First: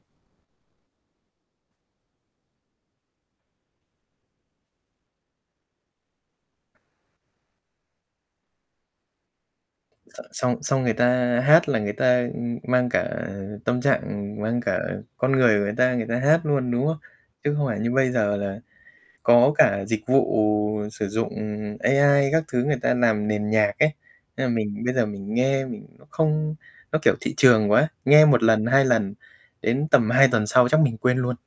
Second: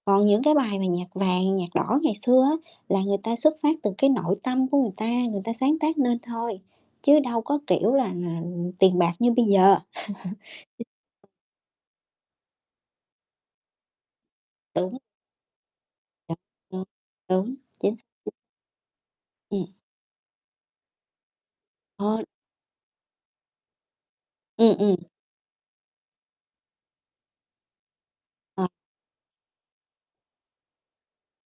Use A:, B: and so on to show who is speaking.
A: Còn những cái bài về nhạc vàng, nhạc đỏ ngày xưa á, là người ta xuất phát từ cái nội tâm của người ta, người ta sáng tác nên thôi, chứ đâu có kiểu là, ừm, tiền bạc như bây giờ.
B: X xong xong người ta hát là người ta, ừm, mang cả, ờ, tâm trạng, ừm, mang cả,
A: Đúng.
B: ờ, con người của người ta, người ta hát luôn, đúng
A: [unintelligible]
B: hông? Chứ
A: Đúng,
B: không phải như
A: chính x
B: bây
A: [unintelligible]
B: giờ là có
A: Ừm.
B: cả dịch vụ sử dụng, ừm,
A: Ờ.
B: AI các thứ người ta làm nền nhạc ấy, nên là
A: Ừm,
B: mình bây
A: ừm.
B: giờ mình nghe mình nó không nó, kiểu, thị trường quá, nghe 1 lần,
A: Ờ.
B: 2 lần, đến tầm 2 tuần sau chắc mình quên luôn.